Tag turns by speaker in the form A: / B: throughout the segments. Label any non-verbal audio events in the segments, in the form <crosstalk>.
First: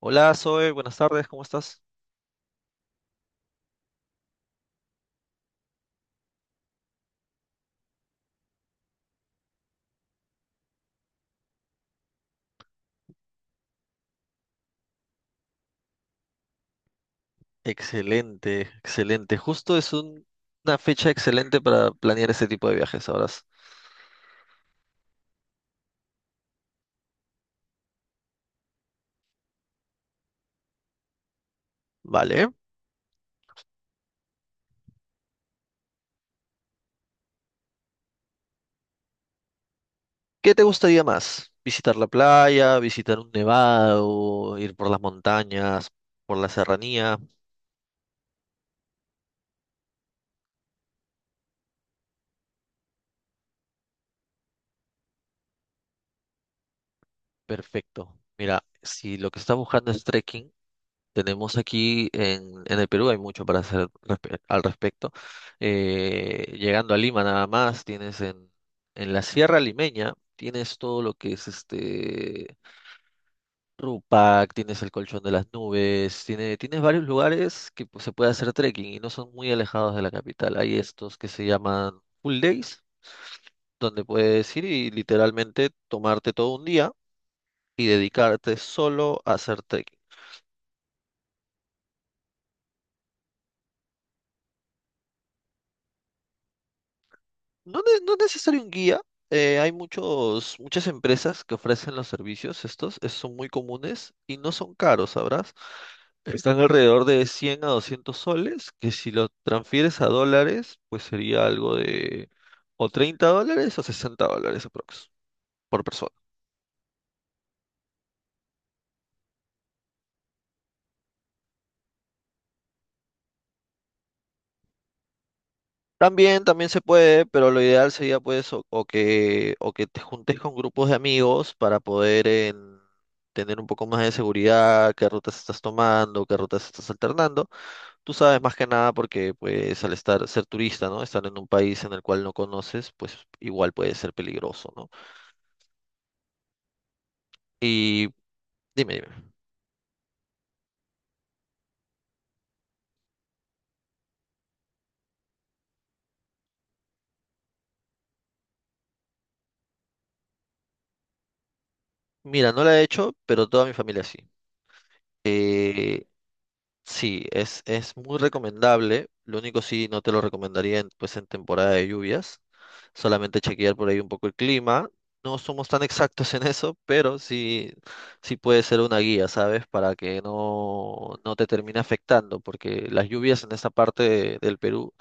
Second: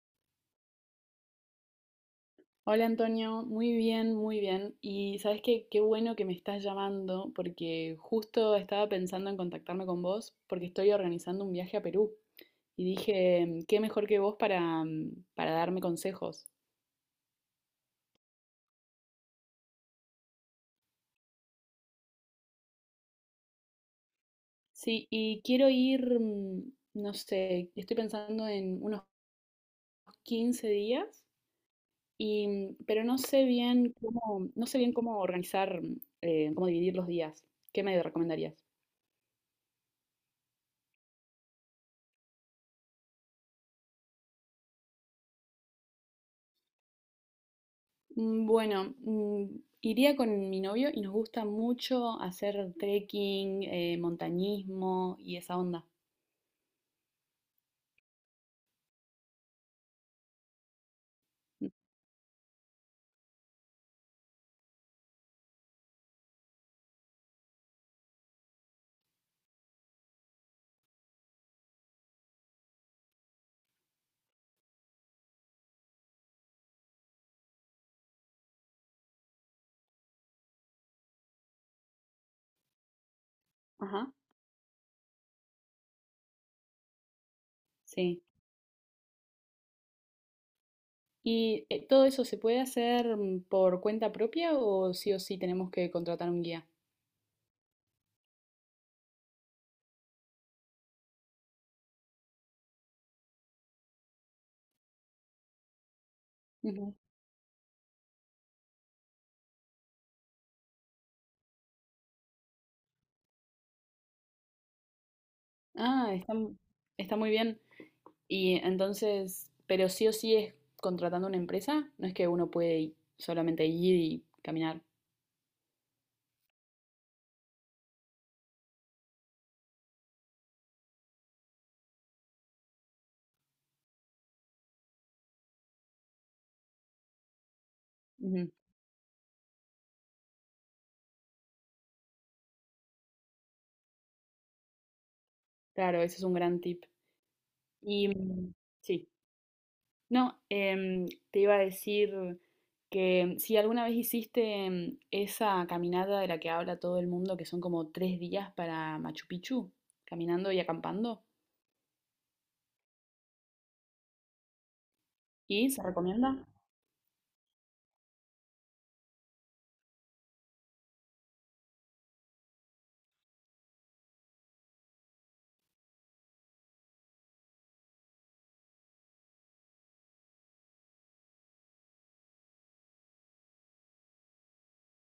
A: Hola, Zoe, buenas tardes, ¿cómo estás?
B: Hola Antonio, muy bien, muy bien. Y sabes qué, qué bueno que me estás llamando porque justo estaba pensando en contactarme con vos porque estoy organizando un viaje a Perú y dije, qué mejor que vos para darme consejos.
A: Excelente, excelente. Una fecha excelente para planear este tipo de viajes, ahora.
B: Sí, y quiero ir, no sé, estoy pensando en unos 15 días
A: Vale.
B: y, pero no sé bien cómo organizar, cómo dividir los días. ¿Qué me recomendarías?
A: ¿Qué te gustaría más? ¿Visitar la playa, visitar un nevado, ir por las montañas, por la serranía?
B: Bueno, iría con mi novio y nos gusta mucho hacer trekking, montañismo y esa onda.
A: Perfecto. Mira, si lo que estás buscando es trekking, tenemos aquí en el Perú. Hay mucho para hacer al respecto. Llegando a Lima nada más, tienes en la Sierra Limeña. Tienes todo lo que es este Rupac, tienes el Colchón de las Nubes, tienes varios lugares que, pues, se puede hacer trekking y no son muy alejados de la capital. Hay estos que se llaman full days,
B: Ajá,
A: donde puedes ir y literalmente tomarte todo un día y
B: sí.
A: dedicarte solo a hacer trekking.
B: ¿Y todo eso se puede hacer por cuenta propia o sí tenemos que contratar un guía?
A: No, no es necesario un guía. Hay muchas empresas que ofrecen los servicios estos. Son muy comunes y no son caros, ¿sabrás? Están
B: Ujú.
A: alrededor de 100 a 200 soles, que si lo transfieres a dólares, pues sería algo de o 30 dólares o 60 dólares aprox por
B: Ah,
A: persona.
B: está muy bien. Y entonces, pero sí o sí es contratando una empresa, no es que uno puede solamente ir y caminar.
A: También, también se puede, pero lo ideal sería, pues, o que te juntes con grupos de amigos para poder tener un poco más de seguridad, qué rutas estás tomando, qué rutas estás alternando. Tú sabes,
B: Ujú.
A: más que nada, porque pues al estar, ser turista, ¿no? Estar en un país en el cual no conoces, pues igual puede ser peligroso, ¿no?
B: Claro, ese es un gran tip.
A: Y
B: Y
A: dime, dime.
B: sí. No, te iba a decir que si alguna vez hiciste esa caminata de la que habla todo el mundo, que son como 3 días para Machu Picchu, caminando y acampando,
A: Mira, no la he hecho, pero toda mi familia sí.
B: ¿y se
A: Eh,
B: recomienda?
A: Sí, es muy recomendable. Lo único, sí, no te lo recomendaría pues en temporada de lluvias. Solamente chequear por ahí un poco el clima. No somos tan exactos en eso, pero sí, sí puede ser una guía, ¿sabes? Para que no, no te termine afectando, porque las lluvias en esta parte del Perú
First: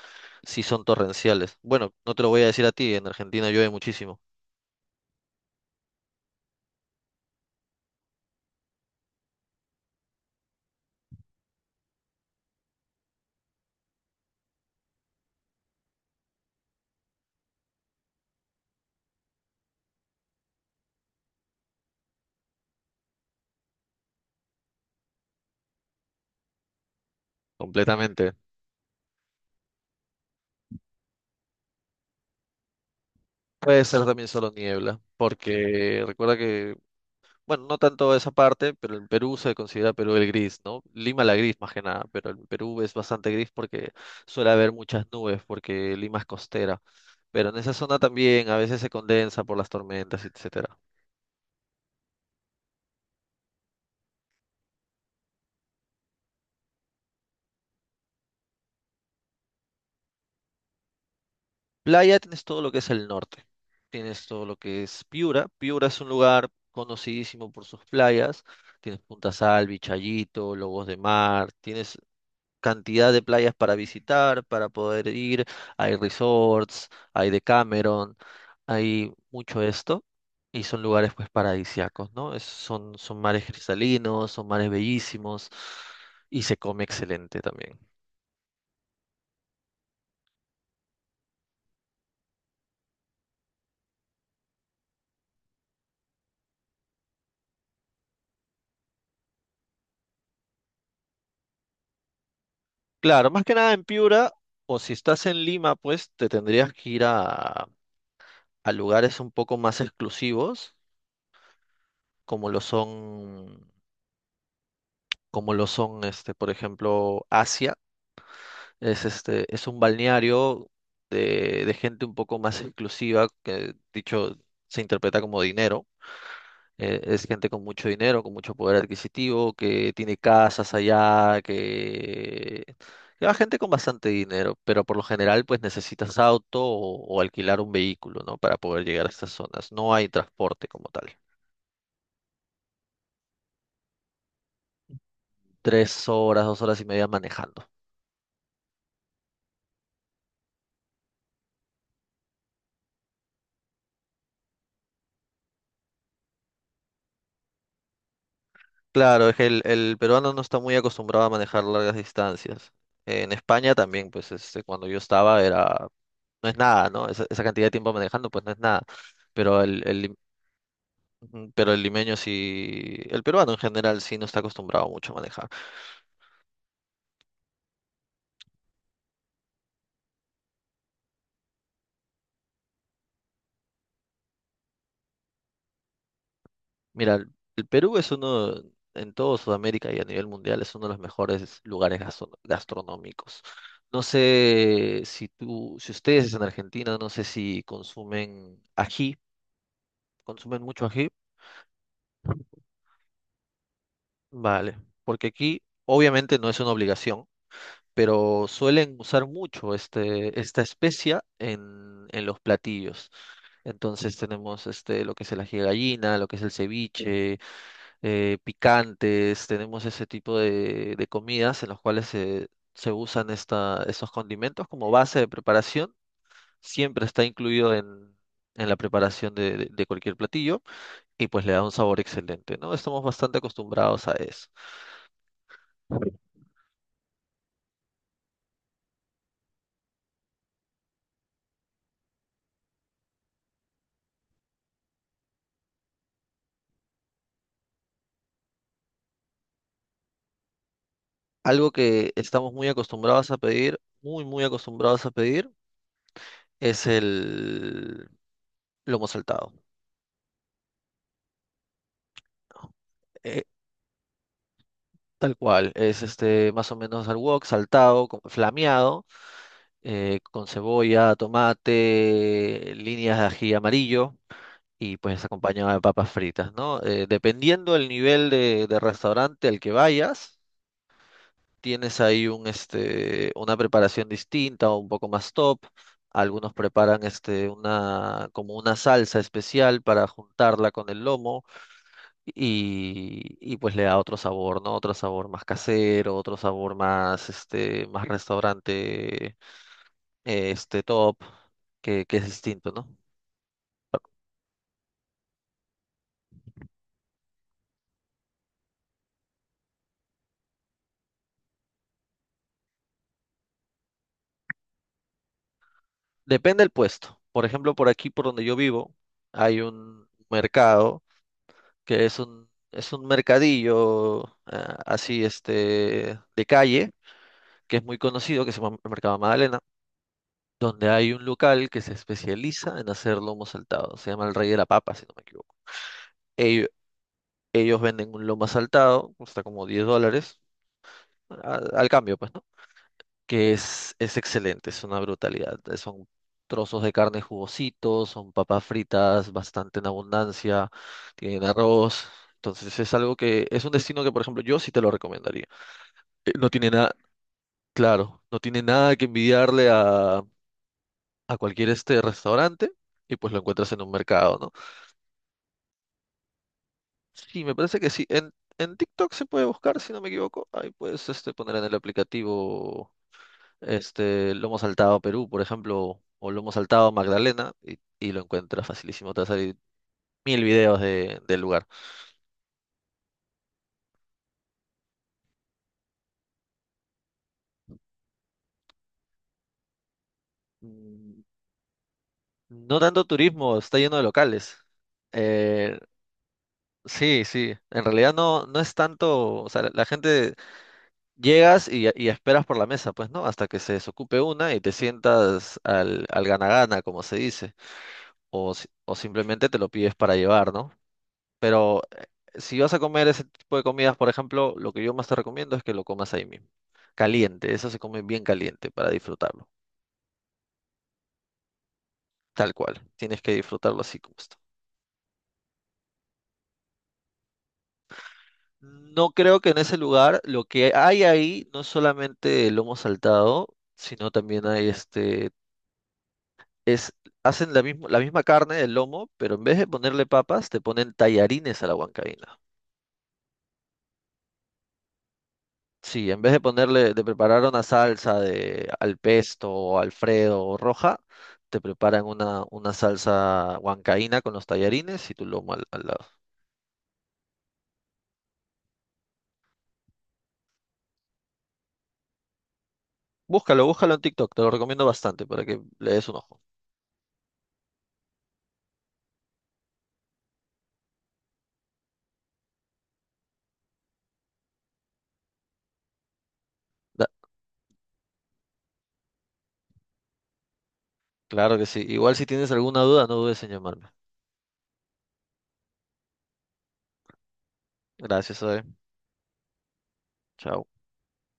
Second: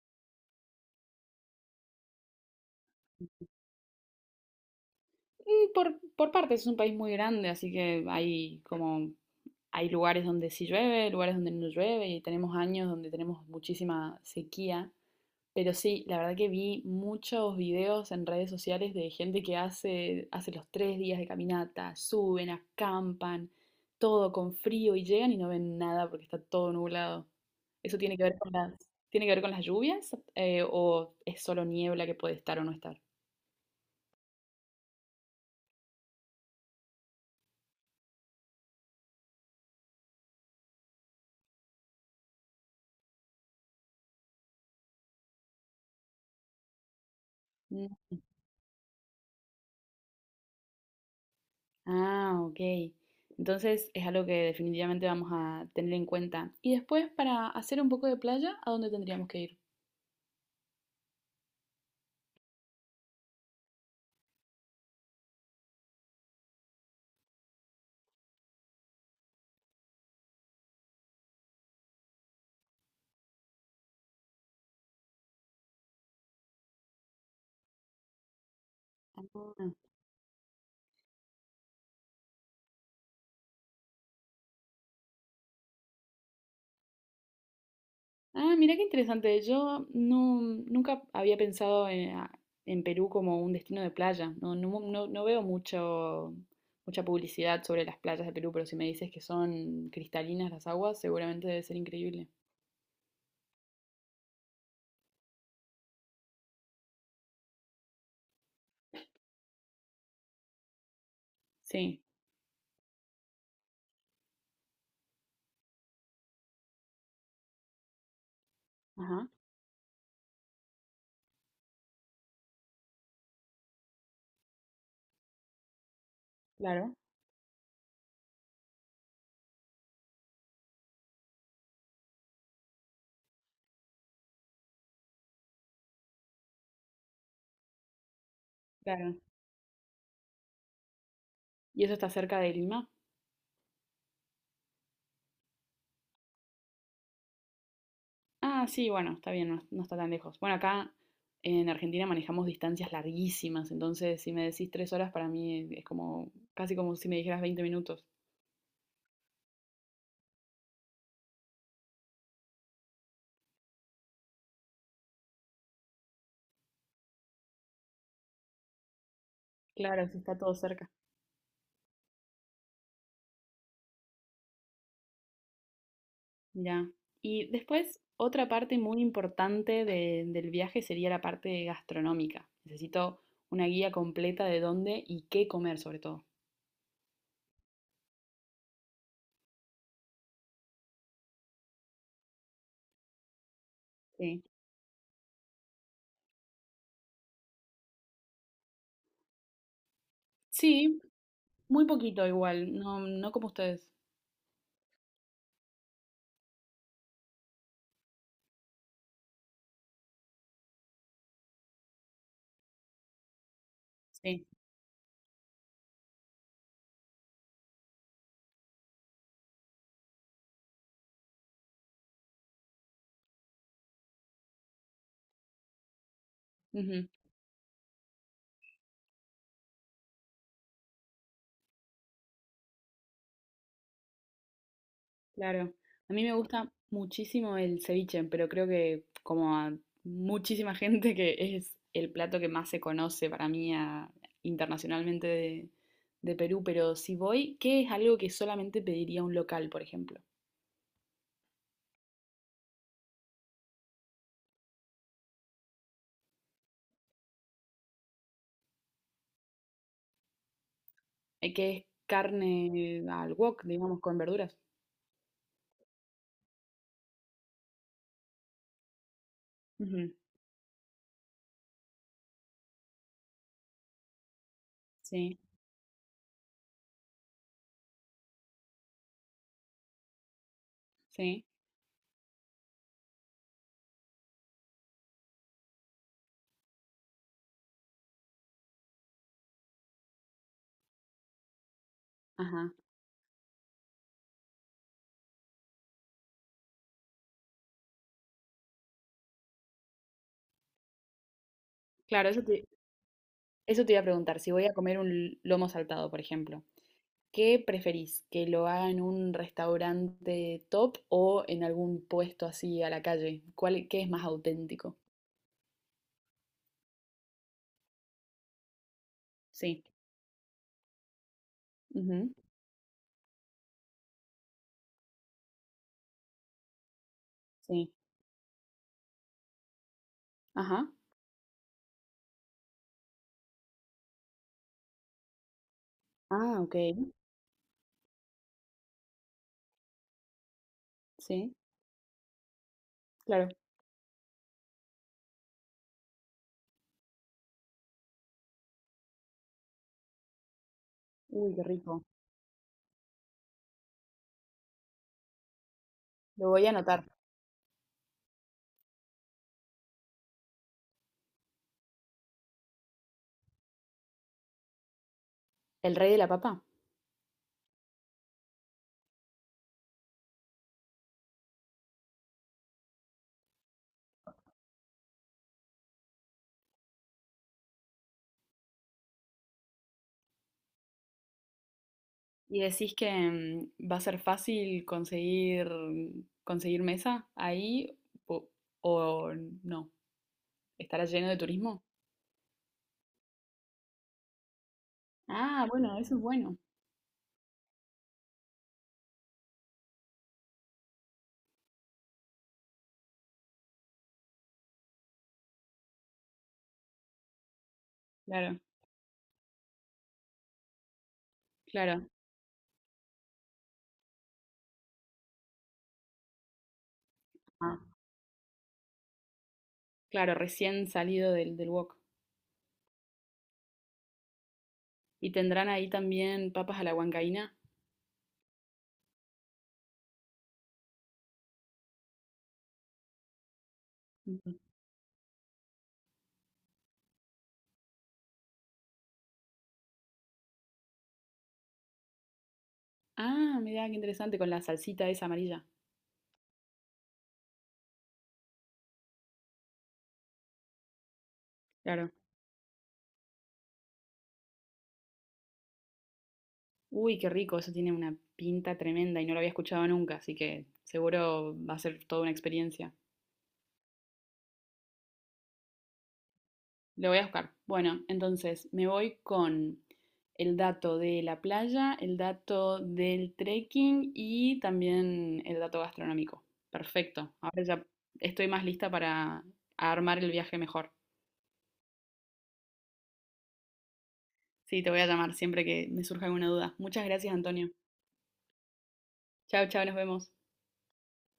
A: sí son torrenciales. Bueno, no te lo voy a decir a ti, en Argentina llueve muchísimo,
B: Y por partes, es un país muy grande, así que hay como hay lugares donde sí llueve, lugares donde no llueve, y tenemos años donde tenemos muchísima sequía. Pero sí, la verdad que vi muchos videos en redes sociales de gente que hace los 3 días de caminata, suben, acampan, todo con frío y llegan y no ven nada porque está todo nublado. ¿Eso tiene que
A: completamente.
B: ver con las lluvias? ¿O es solo niebla que puede estar o no estar?
A: Puede ser también solo niebla, porque recuerda que, bueno, no tanto esa parte, pero en Perú se considera Perú el gris, ¿no? Lima la gris, más que nada, pero en Perú es bastante gris porque suele haber muchas nubes, porque Lima es costera. Pero en esa
B: Mm.
A: zona también a veces se condensa por las tormentas, etcétera.
B: Ah, ok. Entonces es algo que definitivamente vamos a tener en cuenta. Y después, para hacer un poco de playa, ¿a dónde tendríamos que ir?
A: Playa, tienes todo lo que es el norte. Tienes todo lo que es Piura. Piura es un lugar conocidísimo por sus playas. Tienes Punta Salvi, Chayito, Lobos de Mar. Tienes cantidad de playas para visitar, para poder ir. Hay resorts, hay Decameron, hay
B: Ah.
A: mucho esto. Y son lugares pues paradisíacos, ¿no? Son, son mares cristalinos, son mares bellísimos y se come excelente también.
B: Ah, mira qué interesante. Yo no, nunca había pensado en Perú como un destino de playa. No, no, no veo mucho, mucha publicidad sobre las playas de Perú, pero si me dices que son cristalinas las aguas, seguramente debe ser increíble.
A: Claro, más que nada en Piura, o si estás en Lima, pues te tendrías que ir a lugares un poco más exclusivos,
B: Sí,
A: como lo son, como lo son, este, por ejemplo, Asia. Es
B: ajá,
A: este, es un balneario de gente un poco más exclusiva, que dicho se interpreta como dinero.
B: claro,
A: Es gente con mucho dinero, con mucho poder adquisitivo, que tiene casas allá, que lleva gente con bastante dinero, pero por lo general pues necesitas auto o alquilar un vehículo, ¿no? Para poder llegar a
B: claro.
A: estas zonas. No hay transporte como tal.
B: ¿Y eso está cerca de Lima?
A: Tres horas, dos horas y media manejando.
B: Ah, sí, bueno, está bien, no, no está tan lejos. Bueno, acá en Argentina manejamos distancias larguísimas, entonces si me decís 3 horas, para mí es como casi como si me dijeras 20 minutos.
A: Claro, es que el peruano no está muy acostumbrado a manejar largas distancias. En España también, pues este, cuando yo estaba era, no es nada, ¿no? Esa cantidad de tiempo manejando, pues no es nada. Pero el, el
B: Claro,
A: lim-
B: si está todo cerca.
A: Ujú, pero el limeño sí, el peruano en general sí no está acostumbrado mucho a manejar.
B: Ya. Y después, otra parte muy importante del viaje sería la parte gastronómica. Necesito una guía completa de dónde y qué comer, sobre todo.
A: Mira, el Perú es uno, en todo Sudamérica y a nivel mundial, es uno de los mejores lugares gastronómicos. No
B: Sí.
A: sé si tú, si ustedes en Argentina, no sé si consumen ají, consumen mucho
B: Sí,
A: ají.
B: muy poquito igual, no, no como ustedes.
A: Vale, porque aquí obviamente no es una obligación, pero suelen usar mucho este, esta especia en los platillos. Entonces
B: Sí,
A: tenemos este, lo que es el ají de gallina, lo que es el ceviche, picantes, tenemos ese tipo de comidas en los cuales se, se usan esta, estos condimentos como base de preparación. Siempre
B: ujú,
A: está incluido en la preparación de cualquier platillo y pues le da un sabor excelente, ¿no? Estamos bastante acostumbrados a eso.
B: claro. A mí me gusta muchísimo el ceviche, pero creo que como a muchísima <laughs> gente que es el plato que más se conoce para mí internacionalmente de Perú, pero si voy, ¿qué es algo que solamente pediría un local, por ejemplo?
A: Algo que estamos muy acostumbrados a pedir, muy, muy acostumbrados a pedir, es el lomo saltado.
B: Eh, que es
A: ¿No?
B: carne al
A: Eh,
B: wok, digamos, con verduras.
A: tal cual, es este más o menos al wok, saltado, flameado,
B: Ujú,
A: con cebolla, tomate, líneas de ají amarillo y pues
B: sí,
A: acompañado de papas fritas, ¿no? Dependiendo del nivel de restaurante al que vayas,
B: sí,
A: tienes ahí un, este, una preparación distinta o un poco más top. Algunos preparan este, una, como una salsa especial para juntarla con el lomo
B: ajá.
A: y pues le da otro sabor, ¿no? Otro sabor más casero, otro sabor más, este, más restaurante, este, top, que es
B: Claro, eso te,
A: distinto, ¿no?
B: eso te iba a preguntar. Si voy a comer un lomo saltado, por ejemplo, ¿qué preferís? ¿Que lo haga en un restaurante top o en algún puesto así a la calle? ¿Cuál, qué es más auténtico?
A: Depende del puesto. Por ejemplo, por aquí, por donde yo vivo, hay
B: Sí.
A: un mercado que
B: Ujú,
A: es un mercadillo, ah, así este de calle, que es
B: sí.
A: muy conocido, que se llama el Mercado Magdalena,
B: Ajá.
A: donde hay un local que se especializa en hacer lomo saltado. Se llama el Rey de la Papa, si no me equivoco.
B: Ah,
A: Ellos,
B: ok.
A: Ellos venden un lomo saltado, cuesta como 10 dólares,
B: Sí,
A: al, al cambio, pues, ¿no?
B: claro.
A: Que es excelente, es una brutalidad. Eh, son trozos de carne jugositos, son papas fritas bastante en abundancia, tienen
B: Uy, qué rico.
A: arroz. Entonces es algo que es un destino que, por ejemplo, yo sí te lo recomendaría. No
B: Lo voy a
A: tiene nada,
B: anotar.
A: claro, no tiene nada que envidiarle a cualquier este restaurante y pues lo encuentras en un mercado, ¿no?
B: ¿El rey de la papa?
A: Sí, me parece que sí. En TikTok se puede buscar, si no me equivoco. Ahí puedes este, poner en el aplicativo este lomo saltado Perú, por ejemplo, o lomo saltado Magdalena y lo encuentras facilísimo. Te va a salir 1000 videos de, del lugar.
B: ¿Y decís que va a ser fácil conseguir mesa ahí o, o no? ¿Estará
A: Mm,
B: lleno de turismo?
A: no tanto turismo, está lleno de locales.
B: Ah,
A: Eh,
B: bueno, eso es bueno.
A: sí, sí. En realidad no, no es tanto, o sea, la gente llegas y esperas por la mesa, pues, ¿no? Hasta que se desocupe una y te sientas al, al gana-gana, como se dice. O,
B: Claro,
A: o simplemente te lo pides para llevar, ¿no? Pero
B: claro.
A: si vas a comer ese tipo de comidas, por ejemplo, lo que yo más te recomiendo es que lo comas ahí mismo. Caliente, eso se
B: Ah,
A: come bien caliente para disfrutarlo.
B: claro, recién salido del wok.
A: Tal cual. Tienes que disfrutarlo así como está.
B: ¿Y tendrán ahí también papas a la huancaína?
A: No creo que en ese lugar lo que hay ahí no es solamente el lomo saltado, sino también
B: Ujú.
A: hay este es, hacen la misma carne, el lomo, pero en vez de ponerle papas, te ponen tallarines a la huancaína.
B: Ah, mirá, qué interesante, con la salsita esa amarilla.
A: Sí, en vez de ponerle, de preparar una salsa de al pesto o alfredo o roja, te preparan
B: Claro.
A: una salsa huancaína con los tallarines y tu lomo al, al lado.
B: Uy, qué rico, eso tiene una pinta tremenda y no lo había escuchado nunca, así que seguro va a ser toda una experiencia.
A: Búscalo, búscalo en TikTok, te lo recomiendo bastante para que le des un ojo.
B: Lo voy a buscar. Bueno, entonces me voy con el dato de la playa, el dato del trekking y también el dato gastronómico.
A: Da-
B: Perfecto. Ahora ya estoy más lista para armar el viaje mejor.
A: claro que sí. Igual si tienes alguna duda, no dudes en llamarme.
B: Sí, te voy a llamar siempre que me surja alguna duda. Muchas gracias, Antonio.
A: Gracias, Zoe.
B: Chao, chao, nos vemos.
A: Chao.